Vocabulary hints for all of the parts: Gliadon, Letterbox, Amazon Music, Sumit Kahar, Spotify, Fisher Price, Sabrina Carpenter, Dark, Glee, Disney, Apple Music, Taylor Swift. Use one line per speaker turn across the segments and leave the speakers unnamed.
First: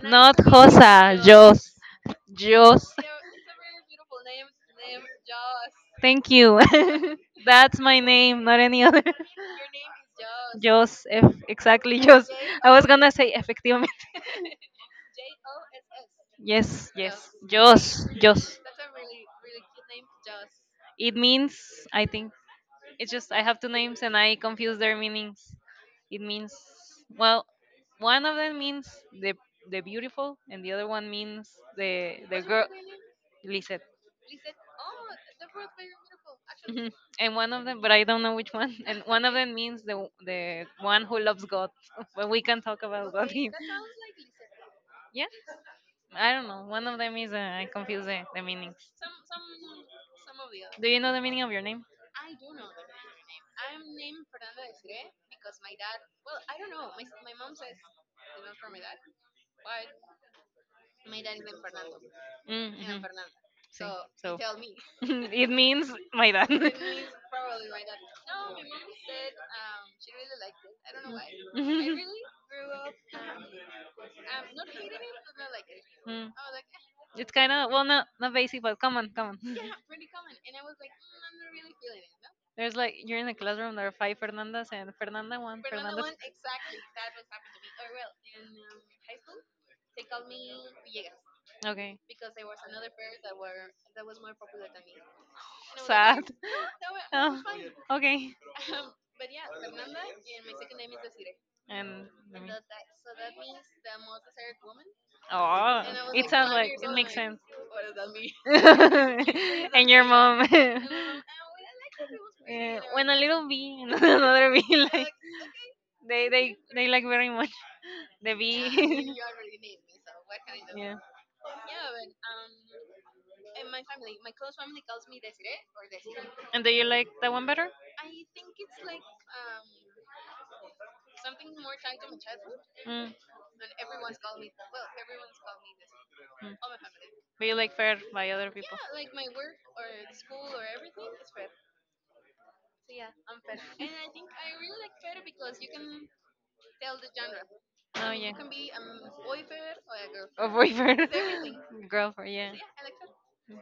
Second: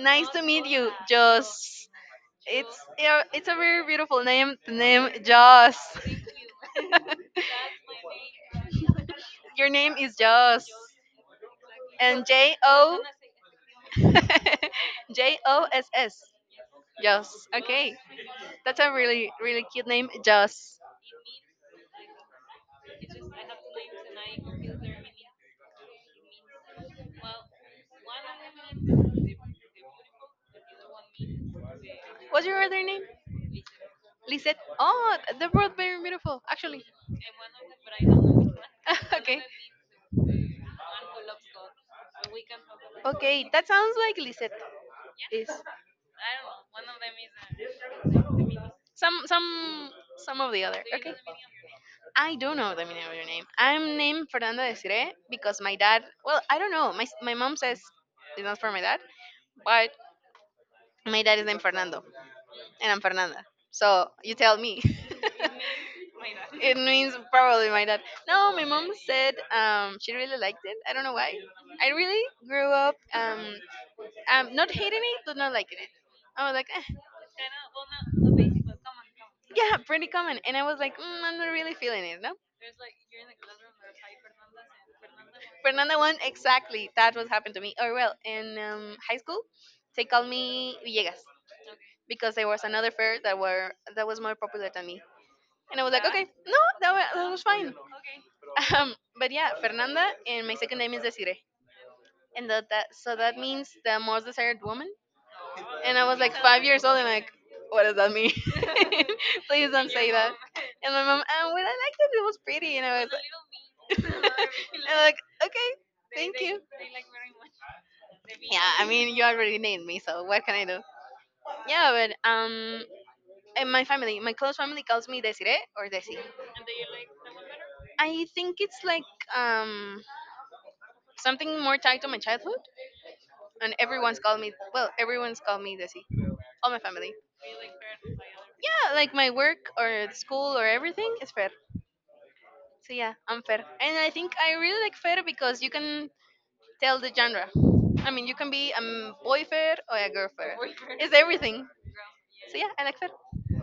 Nice
not
to meet you,
Josa.
Joss.
Jos.
It's
Jos.
yeah, it's a very beautiful name. The name Joss.
Thank you. That's my name, not any other.
Your name is Joss.
Jos. F. Exactly,
And
Jos.
J
I was
O
gonna say efectivamente.
Joss.
Yes, yes.
Joss. Okay.
Jos. Jos.
That's a really, really cute name, Joss.
It means, I think. It's just I have two names and I confuse their meanings. It means, well, one of them means the beautiful and the other one means the
What's your
girl.
other name?
Lisette.
Lisette. Oh, they're very beautiful, actually.
Mhm. And one of them, but I don't know which one. And one of
Okay.
them means the one who loves God. But we can talk about God
Okay,
here.
that sounds like Lisette
Yeah,
is
I don't know. One of them is I confuse the meanings.
some some some of the other.
Do you
Okay.
know the meaning of your name?
I don't know the meaning of your name. I'm named Fernanda Desiree because my dad. Well, I don't know. My mom says it's not for my dad, but my dad is named Fernando,
Mm,
and I'm
mhm.
Fernanda. So you
So
tell me.
it means my dad.
It means probably my dad. No, my mom said she really liked it. I don't know why. I
Mhm.
really grew up not hating it, but not liking it.
Mm.
I was like, eh,
It's kind of well, not basic, but come on, come on.
yeah, pretty common. And I was like, I'm not really feeling it, no?
There's like you're in a classroom. There are five Fernandas, and Fernanda one,
Fernanda
Fernanda two.
one, exactly. That what happened to me. Or well, in high school, they called me Villegas
Okay,
because there was another fair that was more popular than me. And I was like,
sad.
okay, no, that was
Oh,
fine.
okay.
But yeah, Fernanda, and my second name is Desiree.
And let
and
me.
that, that so that means the most desired woman.
Oh,
And I was
it like
like
sounds
five
like
years
it
old, and
makes
like,
like sense.
what does that mean? Please don't
And your
say that.
mom, eh,
And my mom, oh, well, I liked it. It was pretty, and I was
when a little bee and
and
another bee like
I'm
like
like, okay,
they
thank
they
you.
they like very much the yeah,
Yeah, I mean,
bee.
you already named me, so what can I do?
Yeah.
Yeah, but and my family, my close family calls me Desiree or Desi.
And do you like that one better?
I think it's like um something more tied to my childhood,
Mm.
and everyone's called me Desi.
Mm.
All my family.
Do you like fair by other people?
Yeah, like my work or school or everything is fair. So yeah, I'm fair. And I think I really like fair because you can tell the genre. I
Oh
mean,
yeah.
you
um
can be a boy fair or a girl
A
fair.
boyfriend,
It's everything.
girlfriend. Yeah.
So yeah, I
So
like fair.
yeah,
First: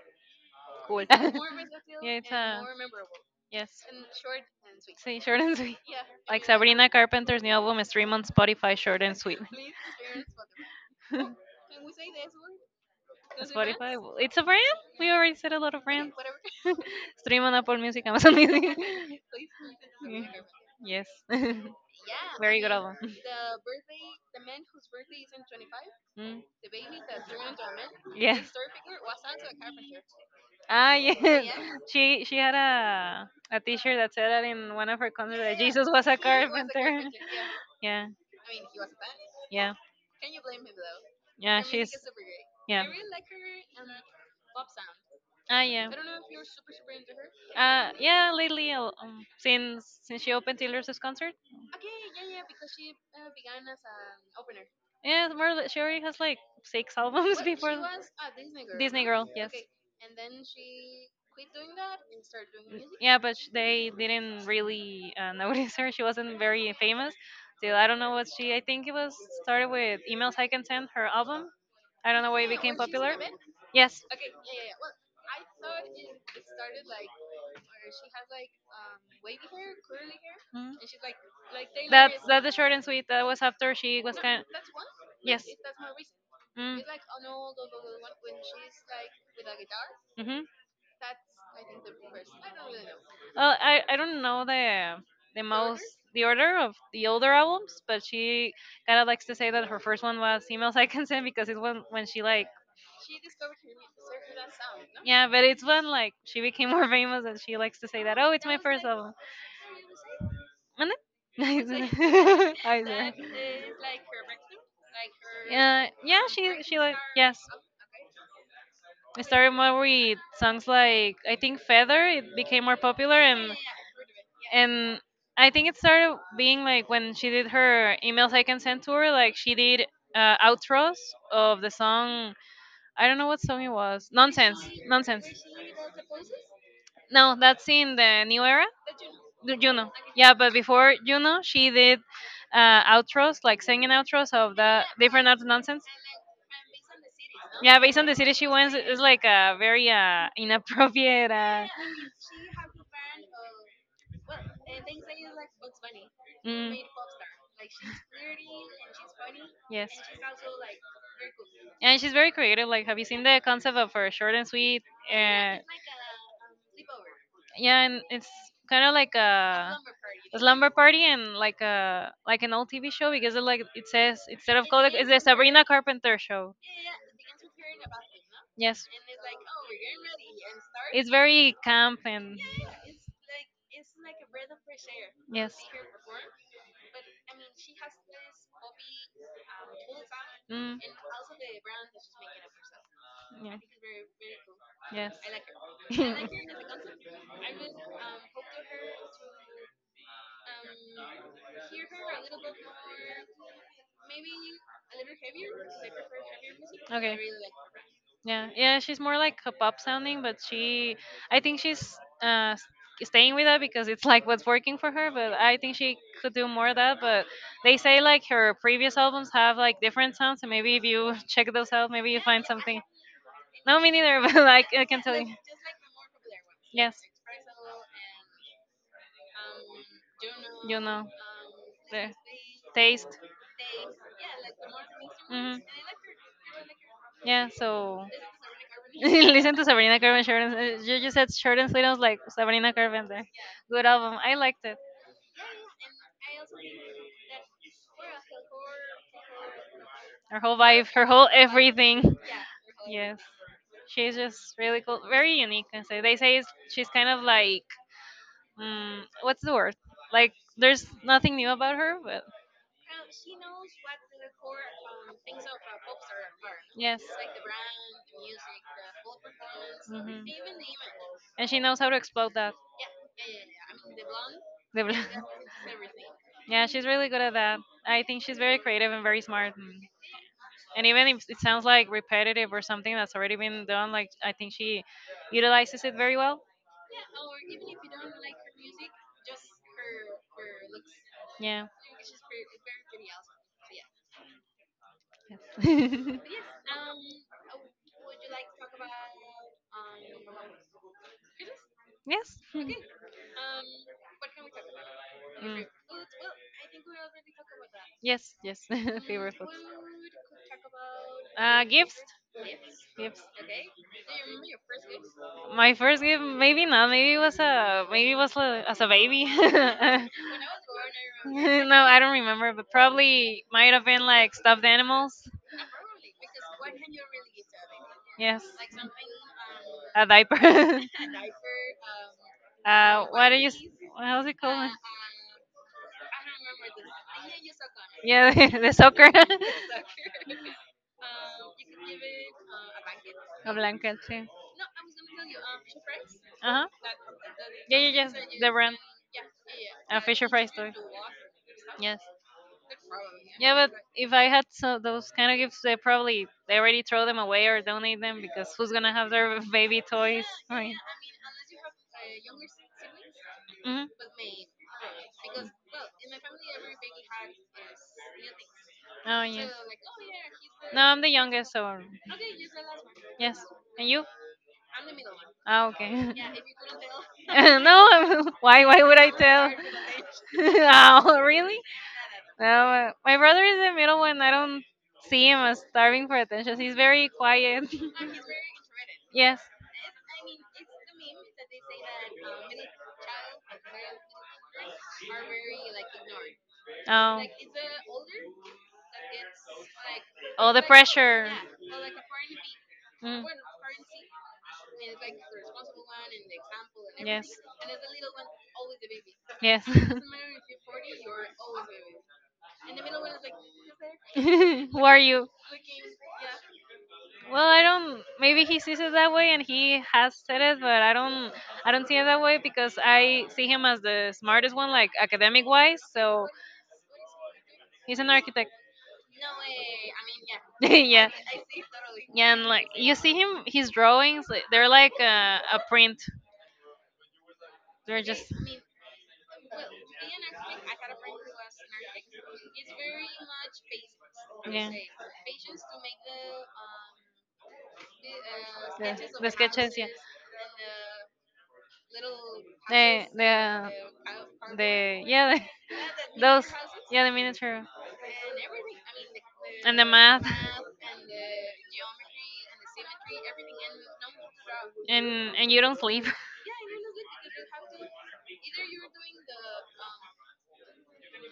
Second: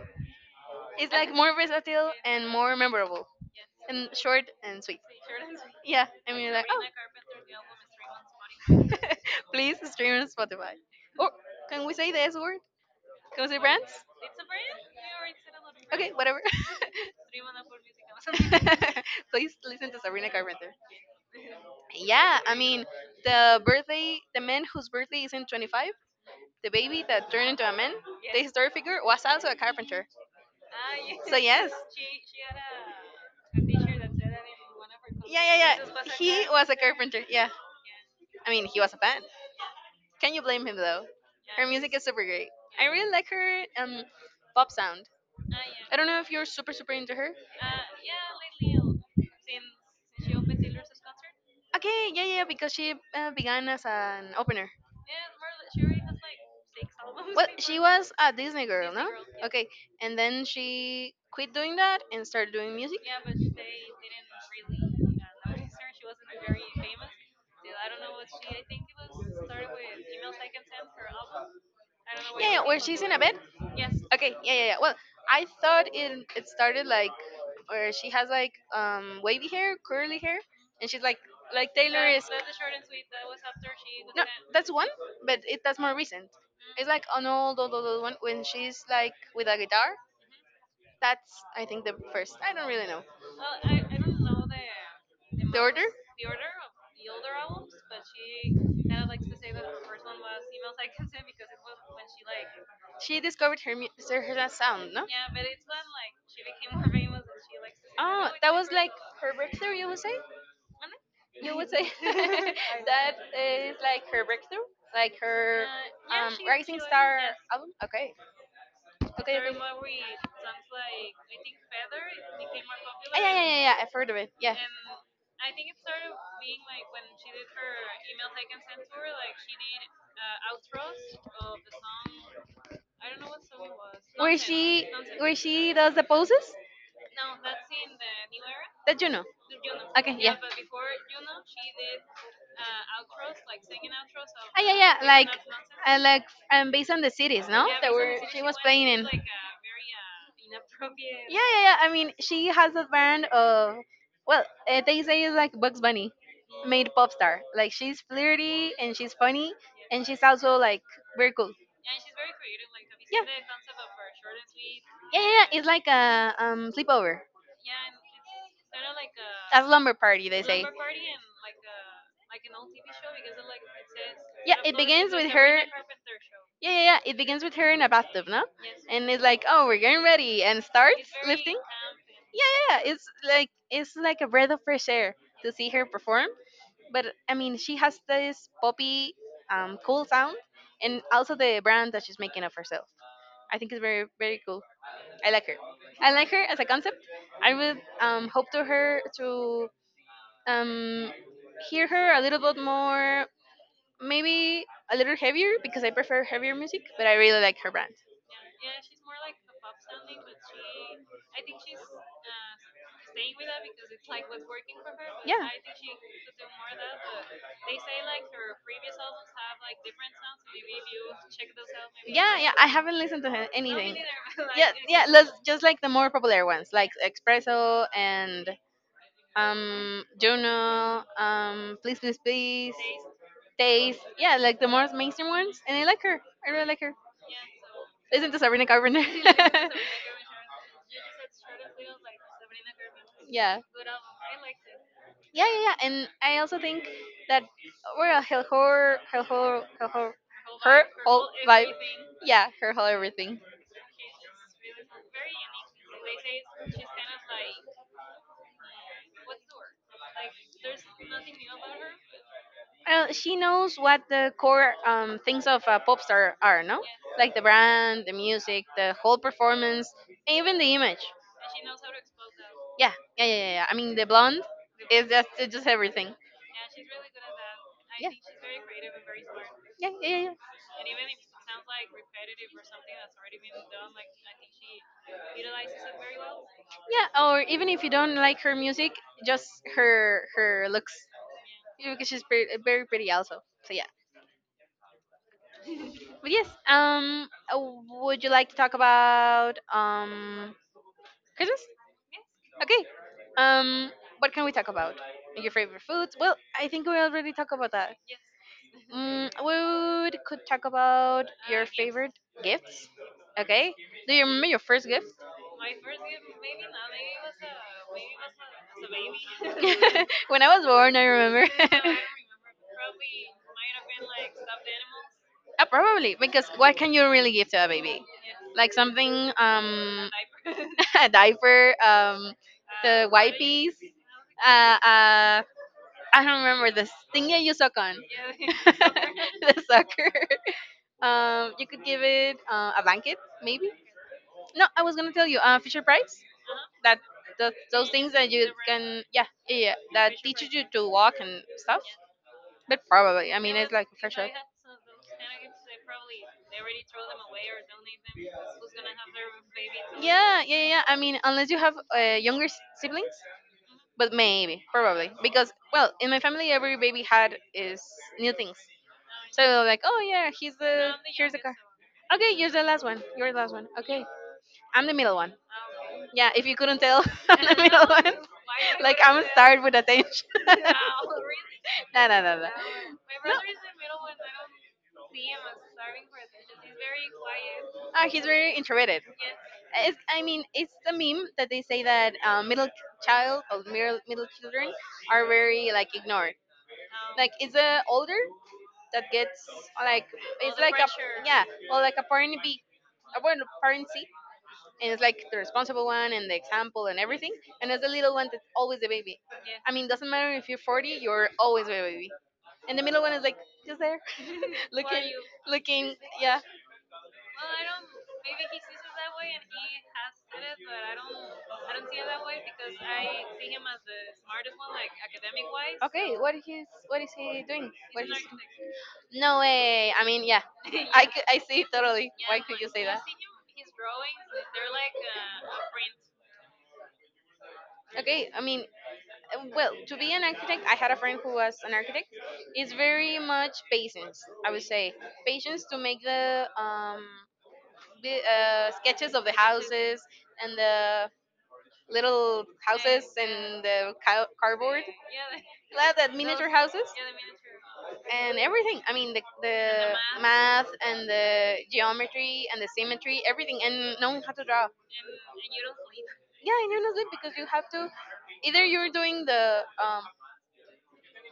cool.
It's like more
Yeah,
versatile
it's
and
a
more memorable
yes.
and short and sweet.
Sí, short and sweet.
Yeah, I
Like
mean like
Sabrina Carpenter's new album, stream on Spotify,
oh,
short and sweet.
please stream on Spotify. Or can we say the S word? Can we say brands?
Spotify, it's a brand. We already said a lot of
Okay,
brands.
whatever.
Stream on Apple Music, Amazon Music.
Please listen to
Mm,
Sabrina Carpenter.
yes,
Yeah, I
very good
mean,
album.
the birthday, the man whose birthday is in 25,
Mm,
the baby that turned into a man, the
yes.
historic figure, was also a carpenter.
Ah, yes.
So, yes.
She had a T-shirt that said that in one of her
Yeah,
concerts that
yeah,
Jesus was
yeah.
a
He was a
carpenter.
carpenter. Yeah.
Yeah,
I mean, he was a fan.
yeah,
Can you blame him, though?
yeah.
Her
She's
music is super great.
yeah.
I really like her pop sound.
Ah, yeah.
I
I
don't
don't know
know if
if
you're
you're
super,
super
super
super
into
into her.
her.
Yeah, lately, since she opened Taylor Swift's concert,
Okay, yeah, yeah, because she began as an opener.
yeah, more or less, she already has like six albums.
Well,
What? She before
she
was
was a
a
Disney
Disney Girl.
girl,
Disney
no?
no? Girl. Yes.
Okay,
Okay.
and then she quit doing that and started
N-
doing
Music?
music.
Yeah,
Yeah,
but they didn't really notice her. She wasn't very famous. So I don't know what she. I think it was started with Emails I Can Send, her album. I don't know why it, ah,
yeah,
became
where
when she's in
she's in
popular.
a
A
bed.
band? Yes.
Okay, yeah, yeah, yeah. Well, I thought it started like where she has like wavy hair, curly hair,
Mhm.
and she's like
Like
like
Taylor.
Taylor
That's is,
is.
that's the short and sweet. That was after she was no,
No,
kind. That's
that's
one.
one,
Like,
but
yes, it.
it that's more recent.
Mm.
It's
It's
like
like
an
an
old,
old,
old,
old,
old,
old
old
one
one
when
when
she's.
she's like with a guitar.
Hmm.
That's I think the first. I don't really know
I don't know the the
the order.
most the order of the older albums, but she kind of likes to say that her first one was Emails I Can Send because it's when she like,
She discovered her her sound, no?
yeah, but it's when like she became more famous and she likes to say that
Oh,
oh it's
that
my
was
first
like
album.
her breakthrough. You would say?
And
You would say
then, I
that
swear.
is like her breakthrough, like her
Yeah, yeah, she
Rising
like
Star
yes.
album. Okay,
It
okay,
started
okay.
more with songs like I think Feather. It became more
Ah,
popular,
yeah, yeah, yeah, yeah. I've heard of it. Yeah.
and I think it started being like when she did her Emails I Can Send to her, like she did outros of the song. I don't know what song it was.
Where
Nonsense,
she,
nonsense.
where she does the poses
No, that's in the new era.
that you know.
The Juno.
Okay,
Yeah,
yeah.
but before Juno, she did outros, like singing outros of
Ah, yeah,
the
yeah. Like,
different out nonsense.
I like, based on the cities, no?
Yeah,
That
based on the
were
city
she
she
was
went,
playing
it's
in.
like a very
Yeah,
inappropriate.
yeah, yeah. I mean, she has a band of, well, they say it's like Bugs Bunny
Mm,
made pop star. Like she's flirty and she's funny
yes.
and she's also like very cool.
And she's very creative. Like, have you seen
Yeah,
the concept of her short and sweet?
yeah, yeah, yeah.
And
It's like a sleepover.
yeah, and it's kind of like
A
a
slumber party, they say.
slumber party and like a like an old TV show because it like it says
Yeah,
instead of
it
Kodak, it's
begins
a
with her.
Sabrina Carpenter show.
Yeah, yeah, yeah. It begins with her in a bathtub, no?
Yes,
And it's like, oh, we're getting ready, and starts
it's
lifting.
very camp and
Yeah, yeah, yeah. It's like a breath of fresh air to
yes,
see her perform. But I mean, she has this poppy, cool sound,
mm,
and also the brand that she's making of herself.
yeah,
I think it's very, very cool.
yes.
I like her. I like her as a concept. I would hope to her to um, hear her a little bit more, maybe a little heavier because I prefer heavier music, but I
Okay.
really like her brand.
Yeah, yeah, she's more like a pop sounding, but she, I think she's staying with that because it's like what's working for her. But
Yeah,
I think she could do more of that. But they say like her previous albums have like different sounds, and maybe if you check those out, maybe you
yeah,
find
yeah.
some.
I haven't listened to her
No, me
anything.
neither. But like
Yeah,
I can
yeah.
tell.
Let's just like the more popular ones, like
Yes,
Espresso and
you
Juno,
know
Please
the
Please Please,
taste.
Taste. Yeah, like the more mainstream
Hmm.
ones, and I like her. I really like her.
Yeah, so
Listen to Sabrina Carpenter.
listen to Sabrina Carpenter. You just said Short and Sweet. I was like Sabrina Carpenter.
Yeah.
Good album. I liked it.
Yeah, yeah, yeah. And I also think that we're a hell horror, hell horror, hell horror,
Her whole
her
vibe, her
whole
whole
vibe.
everything.
Yeah, her whole
Yes,
everything.
she's just really cool, very unique. I say they say it's, she's kind of like, mm, what's the word? Like there's nothing new about her, but
She knows what the core things of a pop star are, no?
yes,
Like the brand, the music, the whole performance, and
hmm,
even the image.
and she knows how to explode that.
Yeah, yeah, yeah, yeah, yeah. I mean, the blonde is just it's just everything.
Yeah, she's really good at that. I think she's very creative and very smart.
Yeah, yeah, yeah, yeah.
And even if it sounds like repetitive or something that's already been done, like I think she utilizes it very well.
Yeah, or even if you don't like her music, just her looks.
Yeah.
Yeah, because she's pretty, very pretty also. So yeah.
Yes.
But yes, would you like to talk about Christmas?
Yes.
Okay. Um, what can we talk about? Your
Mm.
favorite foods? Well, I think we already talked about that.
Yes. Yes.
Mm,
Favorite
we would- could talk about your
Uh, gifts,
favorite gifts.
gifts.
Okay. Do you remember your first gift?
My first gift, maybe not. Maybe it was a, maybe it was a, as a baby. No, I
When I was born, I remember.
don't remember, but probably might have been like stuffed animals.
Probably because what can you really give to a baby?
Yes,
Like something
a diaper.
a diaper, the
What do
wipes.
you? How's it called?
Uh, uh, I don't remember the thing that you suck on.
Yeah, the soccer.
The sucker. You could give it a blanket,
A
maybe.
blanket too.
No, I was gonna tell you, Fisher Price.
Uh
That
huh.
the,
Yeah,
those
yeah,
things
yes.
that you
The brand.
can, yeah, yeah, yeah,
A
that
Fisher Price
teaches you
toy.
to walk and stuff.
Yes.
But probably, I mean,
Yeah,
it's
but
like,
if I had so those kind of gifts, they probably they already throw them away or donate them because who's
yeah,
gonna have their baby toys?
yeah,
I
yeah,
mean,
yeah. I mean, unless you have younger siblings,
hmm.
but maybe, probably, because well, in my family, every baby had is new things.
Oh
So
yeah.
they're like, oh yeah, he's
No,
the
I'm the
here's the
youngest,
car.
so
Okay, you're the last one. You're the
yes.
last one.
And
Okay,
you?
I'm the middle one.
Oh, okay.
Yeah, if you couldn't tell, I'm the middle
No,
one.
I'm. Why? Why
Like
would I
I'm
tell?
starved with attention.
Oh, really?
No, no, no, no.
No,
No,
my brother is the middle one. I don't see him as starving for attention. He's very quiet.
he's very introverted.
Yes.
I mean, it's the meme that they say that middle child or middle children are very like ignored.
Oh,
Like it's the older that gets, like,
all
it's
the
like a,
pressure.
yeah, well, like a uh,
Mm.
well, parency, and it's like the responsible one and the example and
Yes.
everything, and as the little one that's always the baby.
Yes.
I mean, doesn't matter if you're 40, you're always the baby. And the middle one is like just there,
Who are
looking
you?
looking yeah.
Well, I don't. Maybe he sees it that way, and he has said it, but I don't. I don't see it that way because I see him as the smartest one, like academic-wise.
Okay,
So
what is he doing?
he's
what is
an architect.
no way. I mean, yeah. i
Yeah,
could i see it totally.
yeah,
Why
and
could you
like
say
you
that?
see him, his drawings, like,
They're
they're
like
like a print.
a
They're
friend. Okay,
just
I mean, well, to be an architect, I had a friend who was an architect. It's very much patience, I would
yeah.
say, patience to make the sketches of
The
the
sketches, yeah.
houses and the little houses
The the
and the cardboard,
The yeah,
like that
the, those
miniature houses
yeah, the miniature
and everything. I mean, the
and the math,
math and the geometry and the symmetry, everything, and knowing how to draw.
and you don't sleep.
Yeah, in honestly, because you have to either you're doing the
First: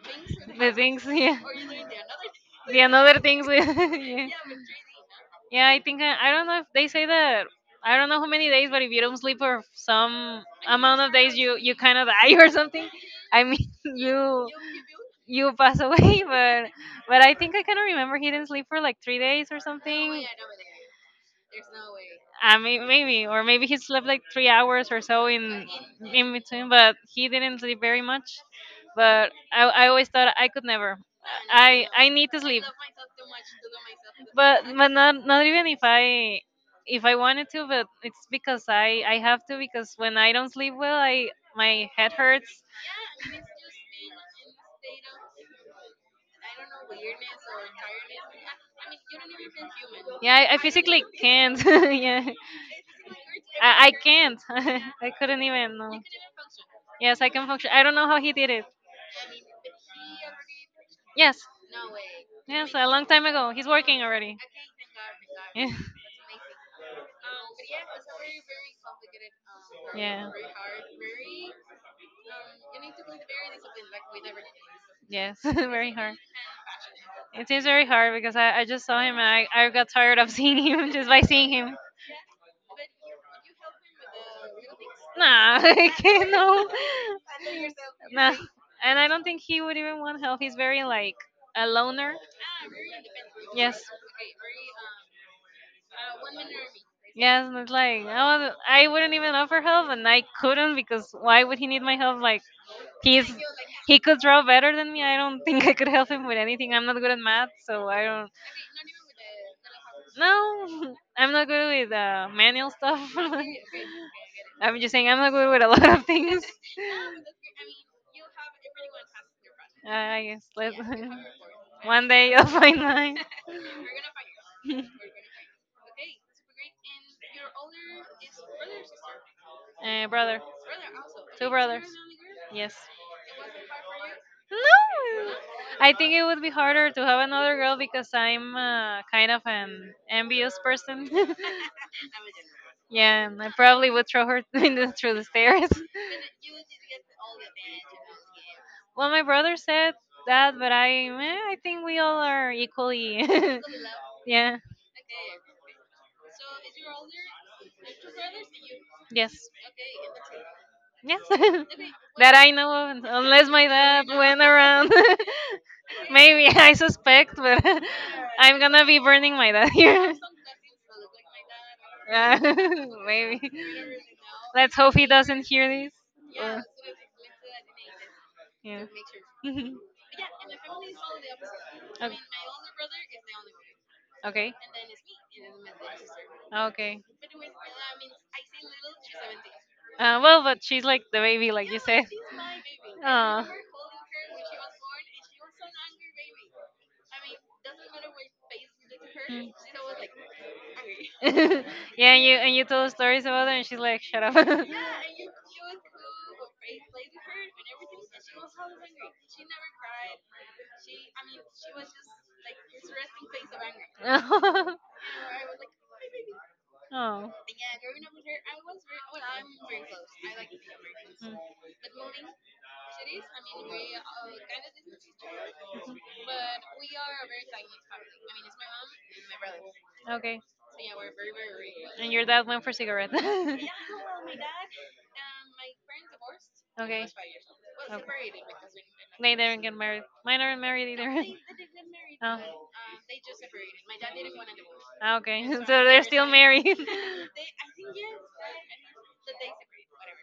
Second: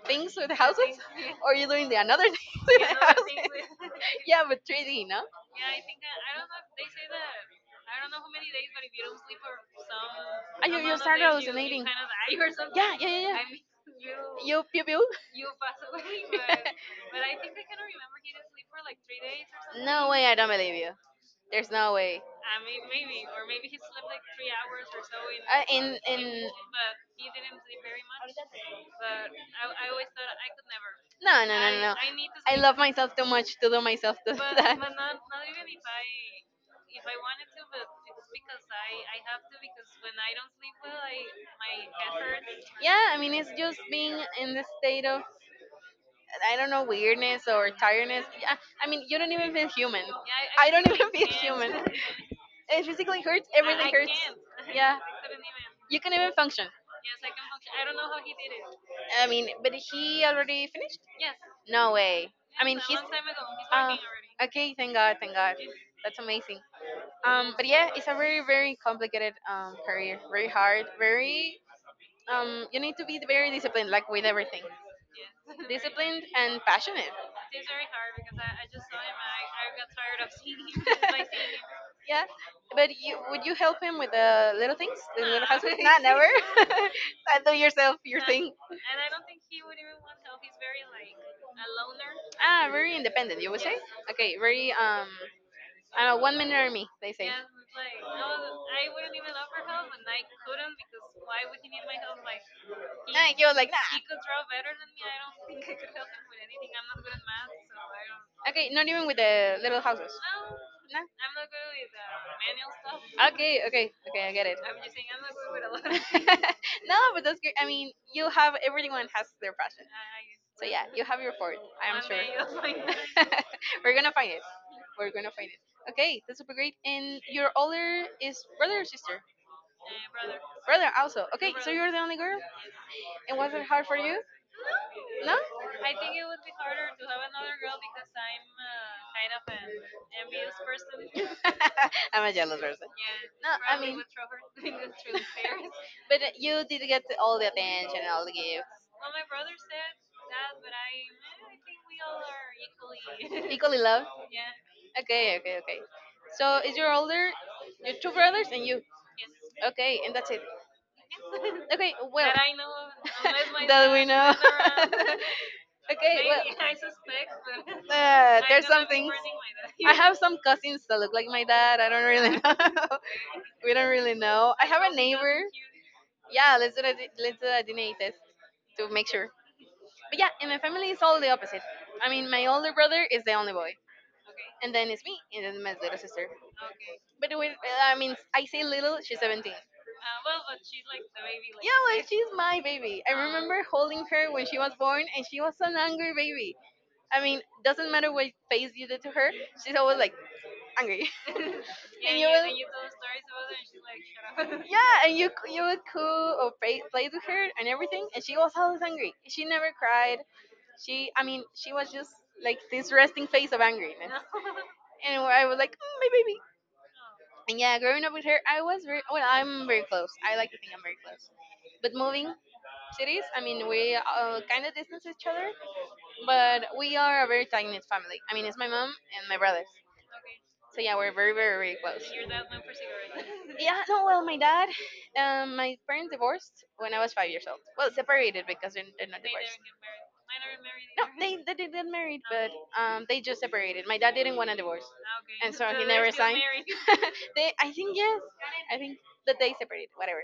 things with the
The
houses
things, yeah.
or you're doing the another thing with
The
the
another things,
houses.
yeah.
Yeah, but 3D no.
Yeah, I think I don't know if they say that. I don't know how many days, but if you don't sleep for some
Ah, you
amount of
start
days, you
hallucinating,
kind of die or something.
yeah, yeah, yeah,
I
yeah.
mean, you
You pew pew.
you pass away, but I think I kind of remember he didn't sleep for like 3 days or
No
something.
way, I don't believe you. There's no way
I mean, maybe, or maybe he slept like 3 hours or so in in
in
between, but he didn't sleep very much. But I always thought I could never.
no, no, no,
I
no, no.
I need to
I
sleep,
love myself too much to do myself to
but
that.
not even if I wanted to, but it's because I have to because when I don't sleep well, I, my head hurts.
Yeah, I mean, it's just being in the state of, I don't know, weirdness or tiredness. Yeah, I mean, you don't even feel human.
Yeah, I
Don't
physically
even feel
can't.
human.
Yeah,
It physically hurts, everything
I
hurts.
can't.
Yeah,
I couldn't even. No.
you can even function.
Yes, I can function. I don't know how he did it.
I mean, but he already finished?
Yes,
No way. I
yes,
mean,
a
he's.
long time ago. He's
Uh,
working already.
okay, thank God, thank God.
Yeah.
That's amazing. But yeah, it's a very, very complicated career.
Yeah.
Very hard. Very. You need to be very disciplined, like with everything.
Yes, very hard.
Disciplined and passionate.
It is very hard because I just saw him and I got tired of seeing him just by seeing him.
Yeah, but you would you help him with the little things, the little
Nah,
housework?
I
Nah, never.
can't, no.
I do yourself your
Nah.
thing.
And I don't think he would even want help. He's very, like, a loner.
Ah, very independent. You would say?
Yes.
Okay, very I don't know, one minute army. They say. Nah,
Yes, and it's like I was I wouldn't even offer help, and I couldn't because why would he need my help? Like He's
you was like
he
nah.
could draw better than me. I don't think I could help him with anything. I'm not good at math, so I don't.
Okay, not even with the little houses.
No,
Nah.
I'm not good with manual stuff.
Okay, okay, okay, I get it.
I'm just saying I'm not good with a lot of things.
No, but that's great. I mean, you have everyone has their passion.
I guess
So
let
yeah, you have your fort. I am
one
sure.
day you'll find mine.
We're gonna find it. We're gonna find it. Okay, that's super great. And your older is brother or sister?
Brother,
Brother also.
two
Okay, so
brothers.
you're the only girl.
Yes.
And was it hard for you?
No,
No.
I think it would be harder to have another girl because I'm kind of an envious person.
I'm a jealous person.
Yeah, and
No,
I
I
probably
mean.
would throw her in the, through the stairs.
But you did get all the attention, and all the
Well, my brother said that, but I think we all are
gifts.
equally.
Equally loved.
Yeah.
Okay, okay, okay. So is your older, your two brothers and you?
Yes.
Okay, and that's it.
Yes.
Okay, well.
That I know of, unless my
That we
dad
know.
went around.
Okay,
Maybe
well,
I suspect, but
uh,
I'm
there's do some
gonna be
things.
burning my dad
I
here.
have some cousins that look like my dad. I don't really
Yeah,
know.
maybe.
We don't really know. I
Let's
have a
hope he
neighbor.
doesn't hear this.
Yeah,
Or,
let's do a DNA test
yeah.
to make sure.
Mhm.
But yeah, in my family, it's all the opposite. I
O-
mean, my older brother is the only boy,
okay.
and then it's me, and then my little sister.
Okay.
But with, I mean, I say little. She's 17.
Well, but she's like the baby, like
Yeah,
you
well,
said.
she's my baby. I
Oh.
remember holding her when she was born, and she was an angry baby. I mean, doesn't matter what face you did to her,
Mm.
she's always like angry.
Yeah,
And you will,
and you told stories about her, and she's like, "Shut up."
yeah, and you would coo or play with her and everything, and she was always angry. She never cried. She, I mean, she was just like this resting face of angriness. And I was like, "Mm, my baby."
Oh. Mm.
And yeah, growing up with her, I was very well. I'm very close. I like to think I'm very close. But moving cities. I mean, we kind of distance each other, but we are a very tight knit family. I mean, it's my mom and my brother.
Okay.
So yeah, we're very, very, very close.
And your dad went for cigarette.
Yeah, no, well, my dad, my parents divorced when I
Okay.
was 5 years old. Well,
Okay.
separated because they're not
They
divorced.
didn't get married. Mine aren't married
No,
either.
they, they did get married,
Oh,
but they just separated. My dad didn't want a divorce,
okay.
and so he
So
never
still
signed.
married.
They, I think yes, I think that they separated. Whatever.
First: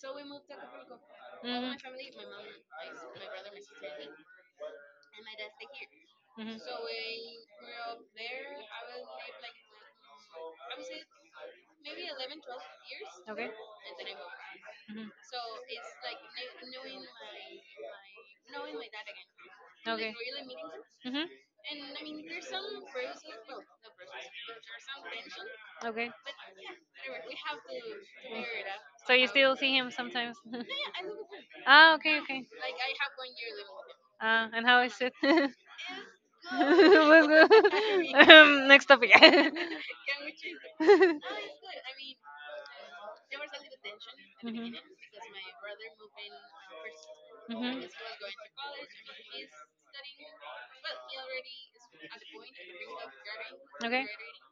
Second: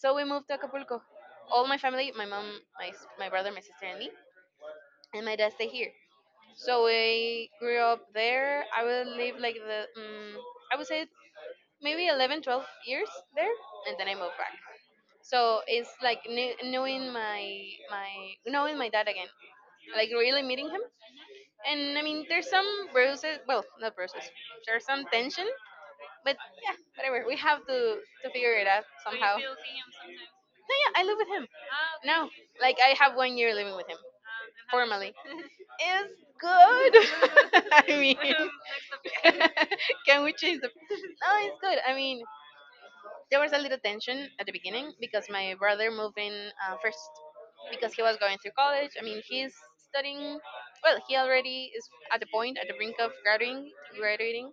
So we moved to Acapulco. All my family, my mom,
Mhm.
my brother, my sister, and me, and my dad stay here.
Mhm.
So I grew up there. I would live like the, I would say maybe 11, 12 years there,
Okay.
and then I moved back.
Mhm.
So it's like knowing my knowing my dad again,
Like,
like
okay.
really meeting him.
Mhm.
And I mean, there's some bruises. Well, not bruises. There's some tension
Okay.
but yeah, whatever. We have to
Mm.
figure it out
So you
somehow.
still see him sometimes?
No, yeah, I live with him.
Okay,
No,
okay.
like I have 1 year living with him. Um,
Ah. And
and
how is no.
formally.
it?
It's
What's
good. I mean,
the- Next topic.
can we change the? No, it's good. I mean, there was a little tension at the
Mhm.
beginning because my brother moved in first
Mhm.
because he was going through college. I mean, he's studying. Well, he already is at the point at the brink of graduating,
Okay.
graduating,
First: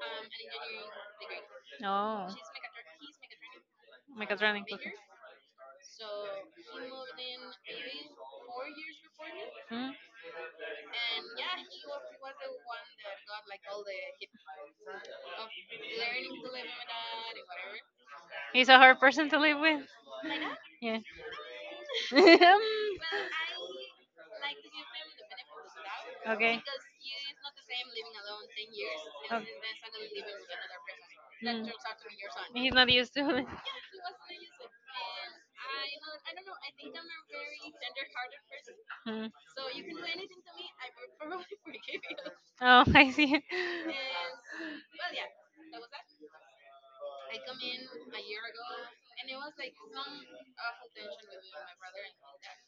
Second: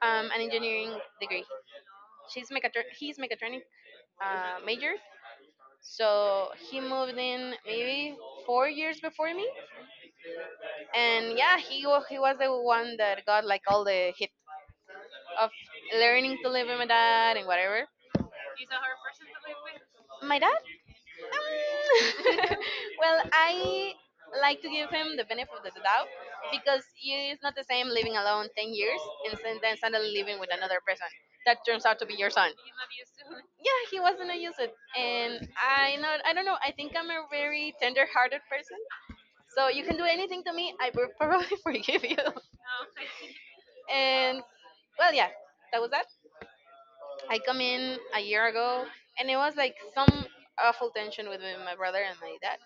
an engineering degree.
Oh.
She's he's mechatronic
Mechatronic. Okay.
major, so he moved in maybe 4 years before me,
Hmm.
and yeah, he was the one that got like all the hit of learning to live with my dad and whatever.
He's a hard person to live with.
My dad,
Yeah.
well, I like to give him the benefit of the doubt
Okay.
because it's not the same living alone 10 years and
Oh.
then suddenly living with another person
Hmm.
that turns out to be your son.
He's not used to it.
Yeah, he was gonna use it, and I know I don't know, I think I'm a very tender-hearted person,
Hmm.
so you can do anything to me, I will probably forgive you.
Oh, I see.
And well, yeah, that was that. I come in a year ago, and it was like some awful tension with me, my brother and my dad.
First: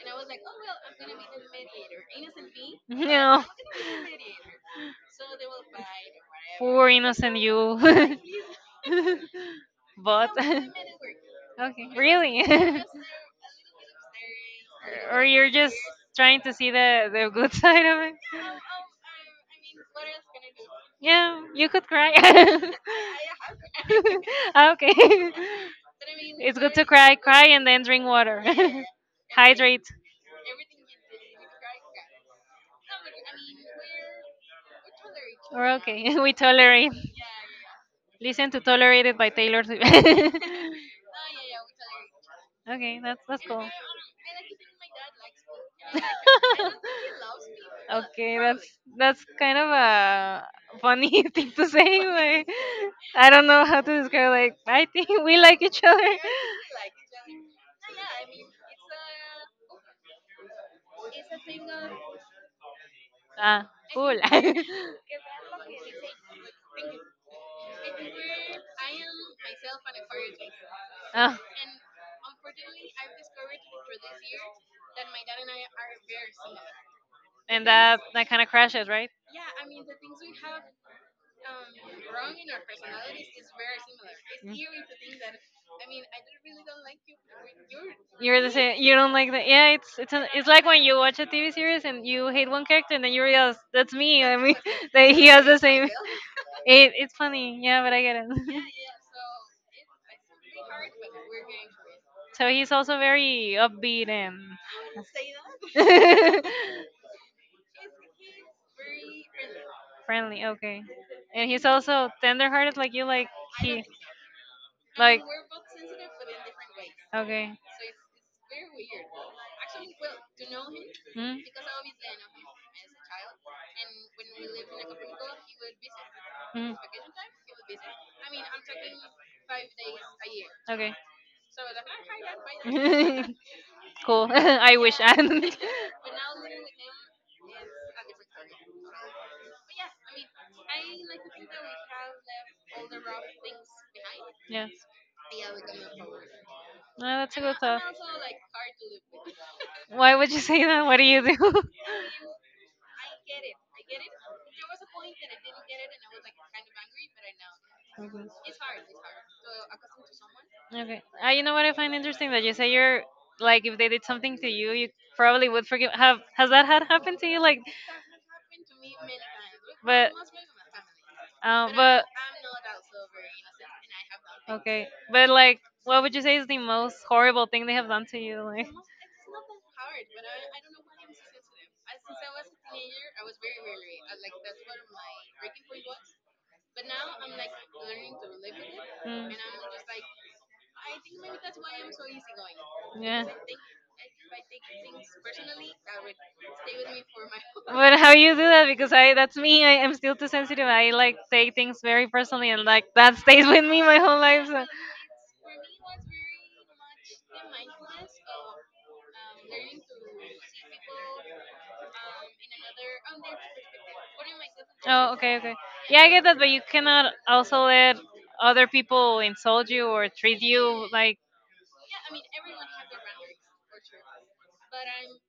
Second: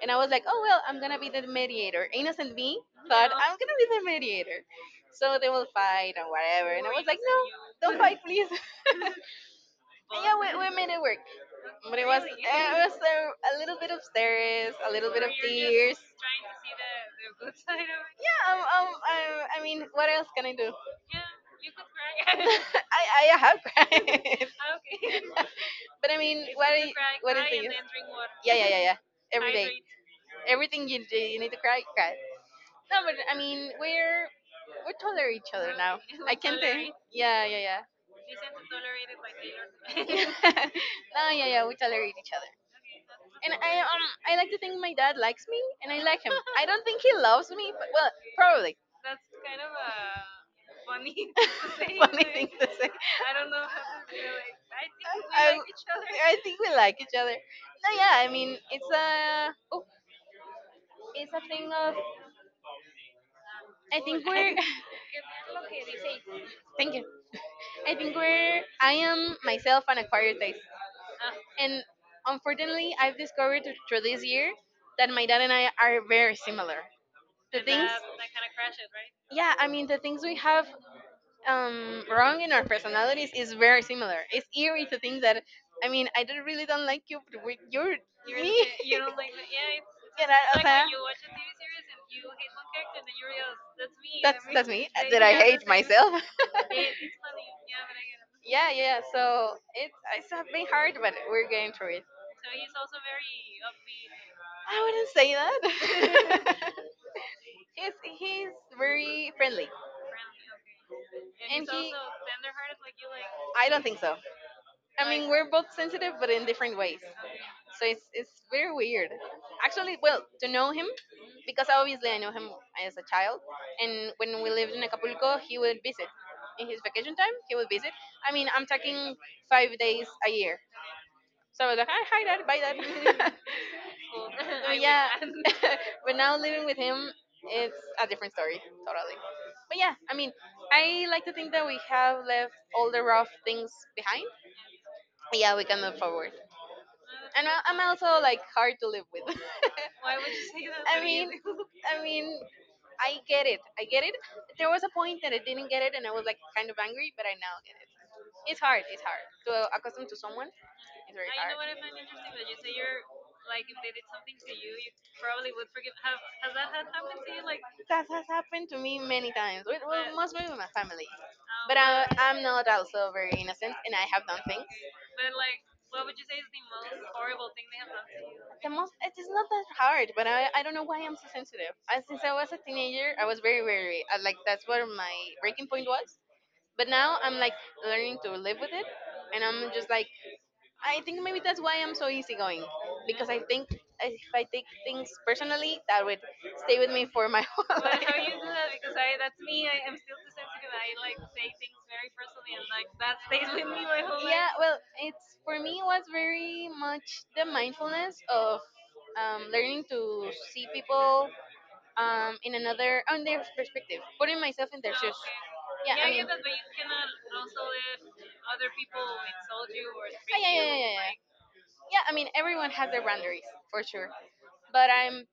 And I was like, oh well, I'm gonna be the mediator, innocent me thought
No.
I'm gonna be the mediator, so they will fight and whatever, and
Poor
I was like
innocent
no,
you.
don't fight please. And
But,
yeah, we
okay,
made it work. But it
really?
was a little bit of stairs, a little bit
Or
of
you're just
tears.
trying to see the good side of it?
Yeah, I mean, what else can I do?
Yeah, you could cry.
I have cried,
Okay.
but I mean,
It's
what
good
are
to
you,
cry,
what is.
cry and then drink water.
Yeah, yeah, yeah, yeah. Every day,
Hydrate.
everything you do, you need to cry, cry. No, but I mean, we tolerate each other
We're
now.
okay. We
I can't.
tolerate.
Yeah, yeah, yeah.
Listen to Tolerated by Taylor Swift.
No, yeah, yeah, we tolerate each other.
Okay, that's
And
cool.
I like to think my dad likes me and I like him. I don't think he loves me, but well,
Okay, that's
probably.
that's kind of a funny thing to say.
Funny thing
Like,
to say.
I don't know how to describe. Like, I think we
I,
like each other.
I think we like each other. No, yeah, I mean, it's a, oh, it's a thing of,
Ah,
I
cool.
think we're, thank you. I think we're, I am myself an acquired taste.
ah,
And unfortunately, I've discovered through this year that my dad and I are very similar. The
and
things,
that that kind of crashes, right?
yeah, I mean, the things we have wrong in our personalities is very similar. It's
Mm.
eerie to think that I mean I don't really don't like you, but you're
You're the
me.
same. You
Can
don't like that. Yeah, it's it's
you
an, it's
know, o
like
sea,
when you watch a
when
TV series and you hate one character and then you realize that's me. I mean,
that's me.
that
Did
he
I
has the
hate
same.
myself?
It's funny. Yeah, but I get it.
Yeah, yeah. So it's have been hard, but we're getting through it.
it. So he's also very upbeat and
I wouldn't say that. He's very friendly,
friendly. Okay, and he's
and he
also tender-hearted like you. Like, I
I
don't, he so. I
don't
mean,
think so. I
like,
mean, we're both sensitive, but in different ways.
but okay.
So it's very weird actually well to know him
Hmm?
because obviously I know him as a child, and when we lived in Acapulco he would visit in
Mm.
his vacation time, he would visit. I mean I'm talking 5 days a year,
Okay.
so I was like hi, hi dad, bye dad.
Cool.
So I
I
would
wish
yeah
I
add.
hadn't. Like,
But now living with him, it's a different story totally. But yeah, I mean, I like to think that we have left all the rough things behind,
yeah.
yeah, we can move forward.
No, that's a
And
good
I'm
thought.
also like hard to live with.
Why would you say that? What
I
do
mean,
you do?
I mean, I get it. I get it. There was a point that I didn't get it, and I was like kind of angry, but I now get it. It's
Okay.
hard. It's hard to accustom to someone.
Okay.
It's very
You
hard.
know what I find interesting, that you say you're like, if they did something to you probably would forgive. Have has that had happened to you? Like,
That has happened to me many times. With,
but
well, mostly with my family. Oh,
um,
but I,
but
really? I'm not also very innocent, and I have done things.
okay, but like, what would you say is the most horrible thing they have done to you?
The
Like,
most it is not that hard, but I don't know why I'm so sensitive. I, since I was a teenager, I was very like that's where my breaking point was. But now I'm like learning to live with it,
Mm.
and I'm just like I think maybe that's why I'm so easygoing,
Yeah.
because I think if I take things personally, that would stay with me for my whole
But how
life.
you do that? Because I that's me. I am still too sensitive. I like take things very personally, and like that stays with me my whole
Yeah,
life. So.
well, it's for me it was very much the mindfulness of learning to see people in another, on their perspective, putting myself in their shoes.
Oh, okay, okay.
Yeah,
Yeah,
I
I
Yeah, mean,
get that, but you cannot also let other people insult you or
Ah,
treat
yeah, yeah, yeah,
you
yeah. Like.
like
Yeah, I mean, everyone has their boundaries for sure. But I'm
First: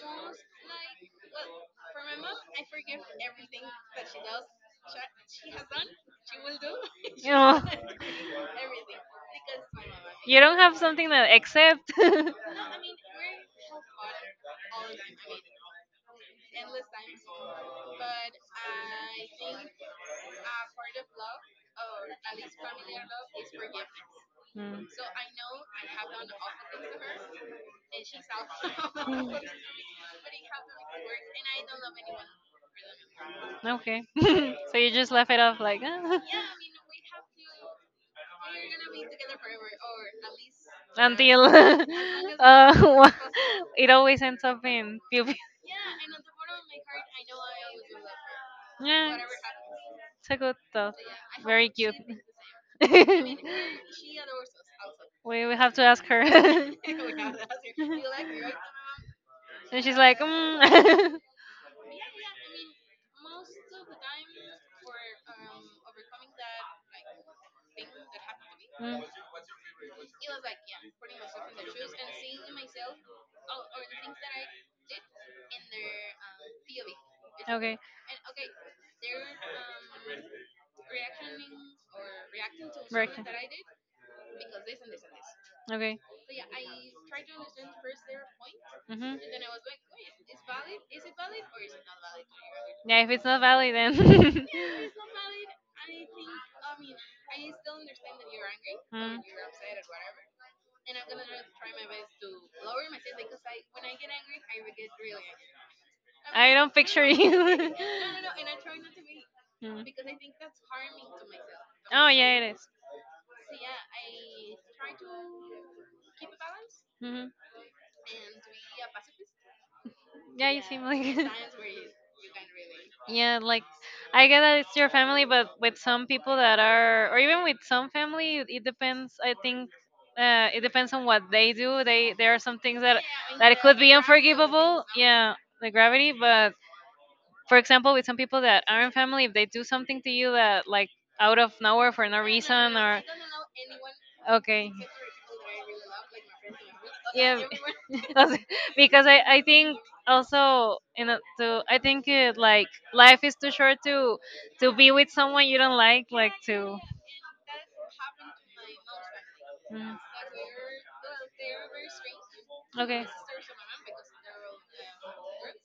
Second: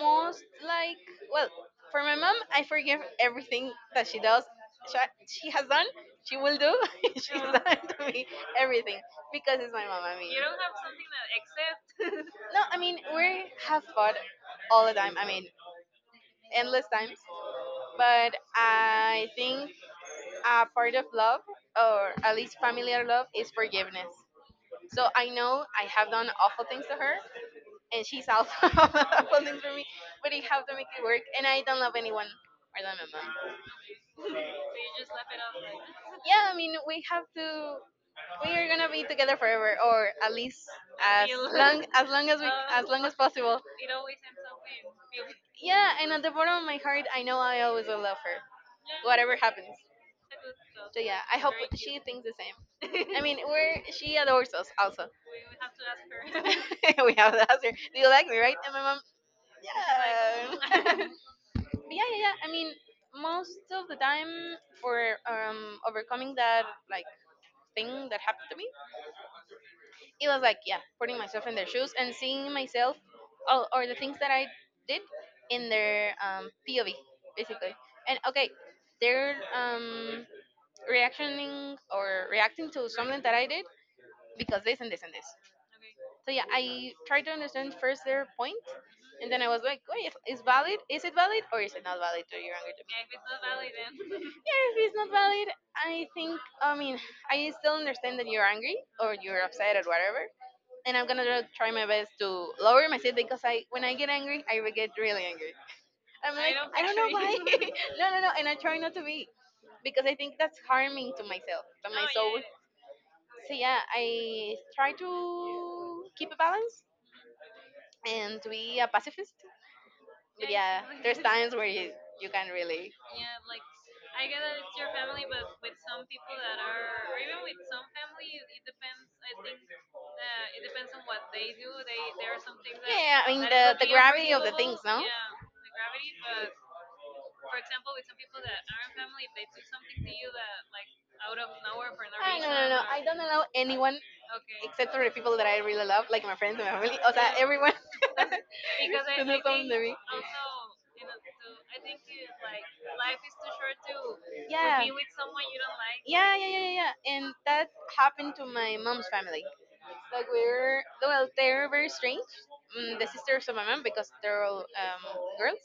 most like, well, for my mom, I forgive everything that she does. She, she has done, she will do, she's
you
Oh.
know.
done to me everything, because it's my mom. I mean,
You don't have something to accept.
no, I mean we have fought all the time. I mean, endless times. But I think a part of love, or at least familiar love, is forgiveness.
Mm.
So I know I have done awful things to her, and she's also awful things for me. But you have to make it work, and I don't love anyone more than my mom.
Okay. So you just left it off like "Ah,"
Yeah, I mean we have to. We are gonna be together forever, or at least as
until
as long as we
wha-
as possible.
it always ends up in pew pew.
Yeah, and at the bottom of my heart, I know I always will love her,
Yeah,
whatever happens.
it's a good thought.
So yeah, I hope
Very cute.
she thinks the same. I mean, we're she adores us also.
We have to ask her. and
We have the answer. Do you like me, right? And my mom,
she's like,
yeah.
mm.
But yeah, yeah, yeah. I mean, most of the time for overcoming that like thing that happened to me, it was like yeah, putting myself in their shoes and seeing myself or the things that I did in their POV basically.
Mm,
And okay, they're reactioning or reacting to something
Working.
that I did because this and this and this.
Okay.
So yeah, I tried to understand first their point,
Mm-hmm.
and then I was like, wait, is valid? Is it valid or is it not valid to your language?
Yeah, if it's not valid, then.
Yeah, if it's not valid, I think. I still understand that you're angry or
Mm.
you're upset or whatever, and I'm gonna try my best to lower my seat because when I get angry, I will get really angry. I'm like,
I don't
I don't
picture
know why.
you.
No, no, no, and I try not to be
Mm.
because I think that's harming to myself, to my
Oh,
soul.
yeah, it is.
So yeah, I try to keep a balance
Mm-hmm.
and to be a pacifist. But
Yeah, you
yeah,
seem like.
there's times where you can really.
Yeah, like I get that it's your family, but with some people that are, or even with some family, it depends. I think it depends on what they do. They There are some things that
Yeah, I mean,
it
the,
could
the
be
gravity of the things,
unforgivable.
no?
Yeah, the gravity. But for example, with some people that aren't family, if they do something to you that like out of nowhere for no
I no no
reason,
no. I
or
don't allow anyone
okay,
except for the people that I really love, like my friends and my family. O sea,
yeah.
everyone. To
Also,
do
because I
something
think,
to me.
also, you know, to I think it, like life is too short to
Yeah.
be with someone you don't like
Yeah, yeah, yeah, yeah,
to
yeah. And that happened to my mom's family.
mm.
Like they're very strange. Mm,
Okay.
the sisters of my mom because they're all girls.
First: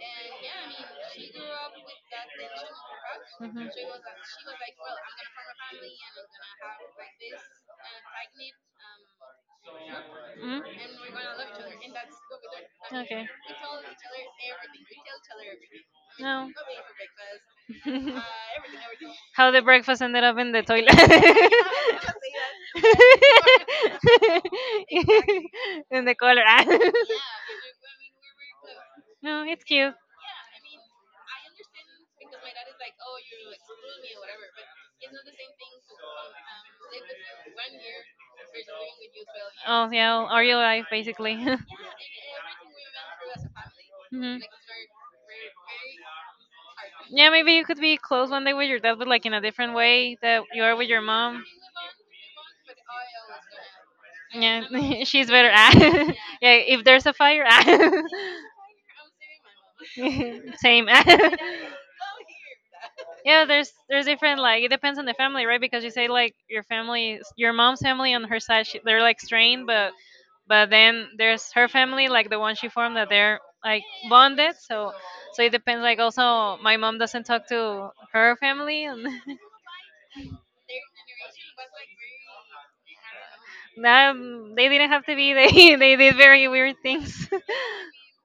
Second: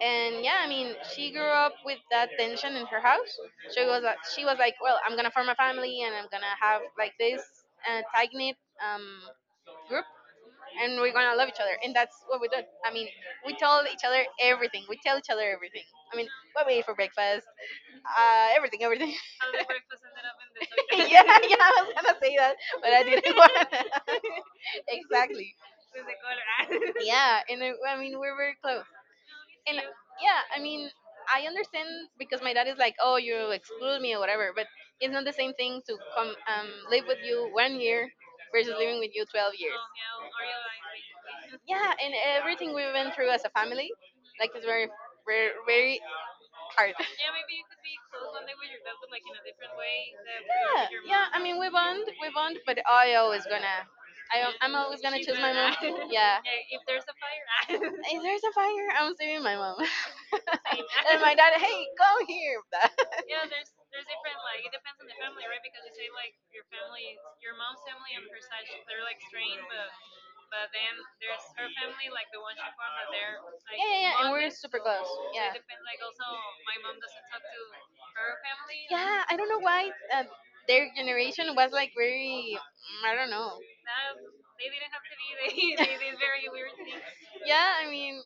And yeah, she grew up with that tension in her house. She was like, well, I'm gonna form a family and I'm gonna have like this tight knit um, group,
Mhm.
and we're gonna love each other.
Mhm.
And that's what we did.
Okay.
We told each other everything. We tell each other everything. I mean,
No.
what we ate for breakfast, everything.
How the breakfast ended up in the toilet.
Yeah, yeah, I was gonna say that, but I didn't want. Exactly.
In the color.
Yeah, and I mean, we're very close.
No, it's
And
cute.
yeah, I mean, I understand because my dad is like, oh, you exclude me or whatever, but it's not the same thing to come live with you 1 year versus living with you 12 years.
Oh, yeah, are you alive, basically?
Yeah, and everything we went through as a family,
Mhm.
like, it's very, very, very hard.
Yeah, maybe you could be close one day with
Yeah,
your dad, but like in a different way that you are with your
yeah. I
mom.
mean, we bond, but I always gonna, I'm always
Yeah,
gonna
she's
choose
better
my mom.
at.
Yeah.
Yeah, if there's a fire, ah.
If there's a fire, I'm saving my mom. And
Same. Ah.
my dad, hey, come here.
Yeah, there's different, like it depends on the family, right? Because you say like your family, your mom's family on her side, she, they're like strained, but
But
then there's her family, like the one
once
she
you found
formed,
that
that
they're
they're
like yeah,
like
yeah, yeah, and we're
bonded.
mothers, super
So
close.
so it
Yeah. They
depends. Like also, my mom doesn't talk to her family, and
yeah, I don't know why their generation was like very, mm, I don't know.
that they didn't have to be. They they
Do
did
these very
very
weird
weird
things.
things.
Yeah, I mean,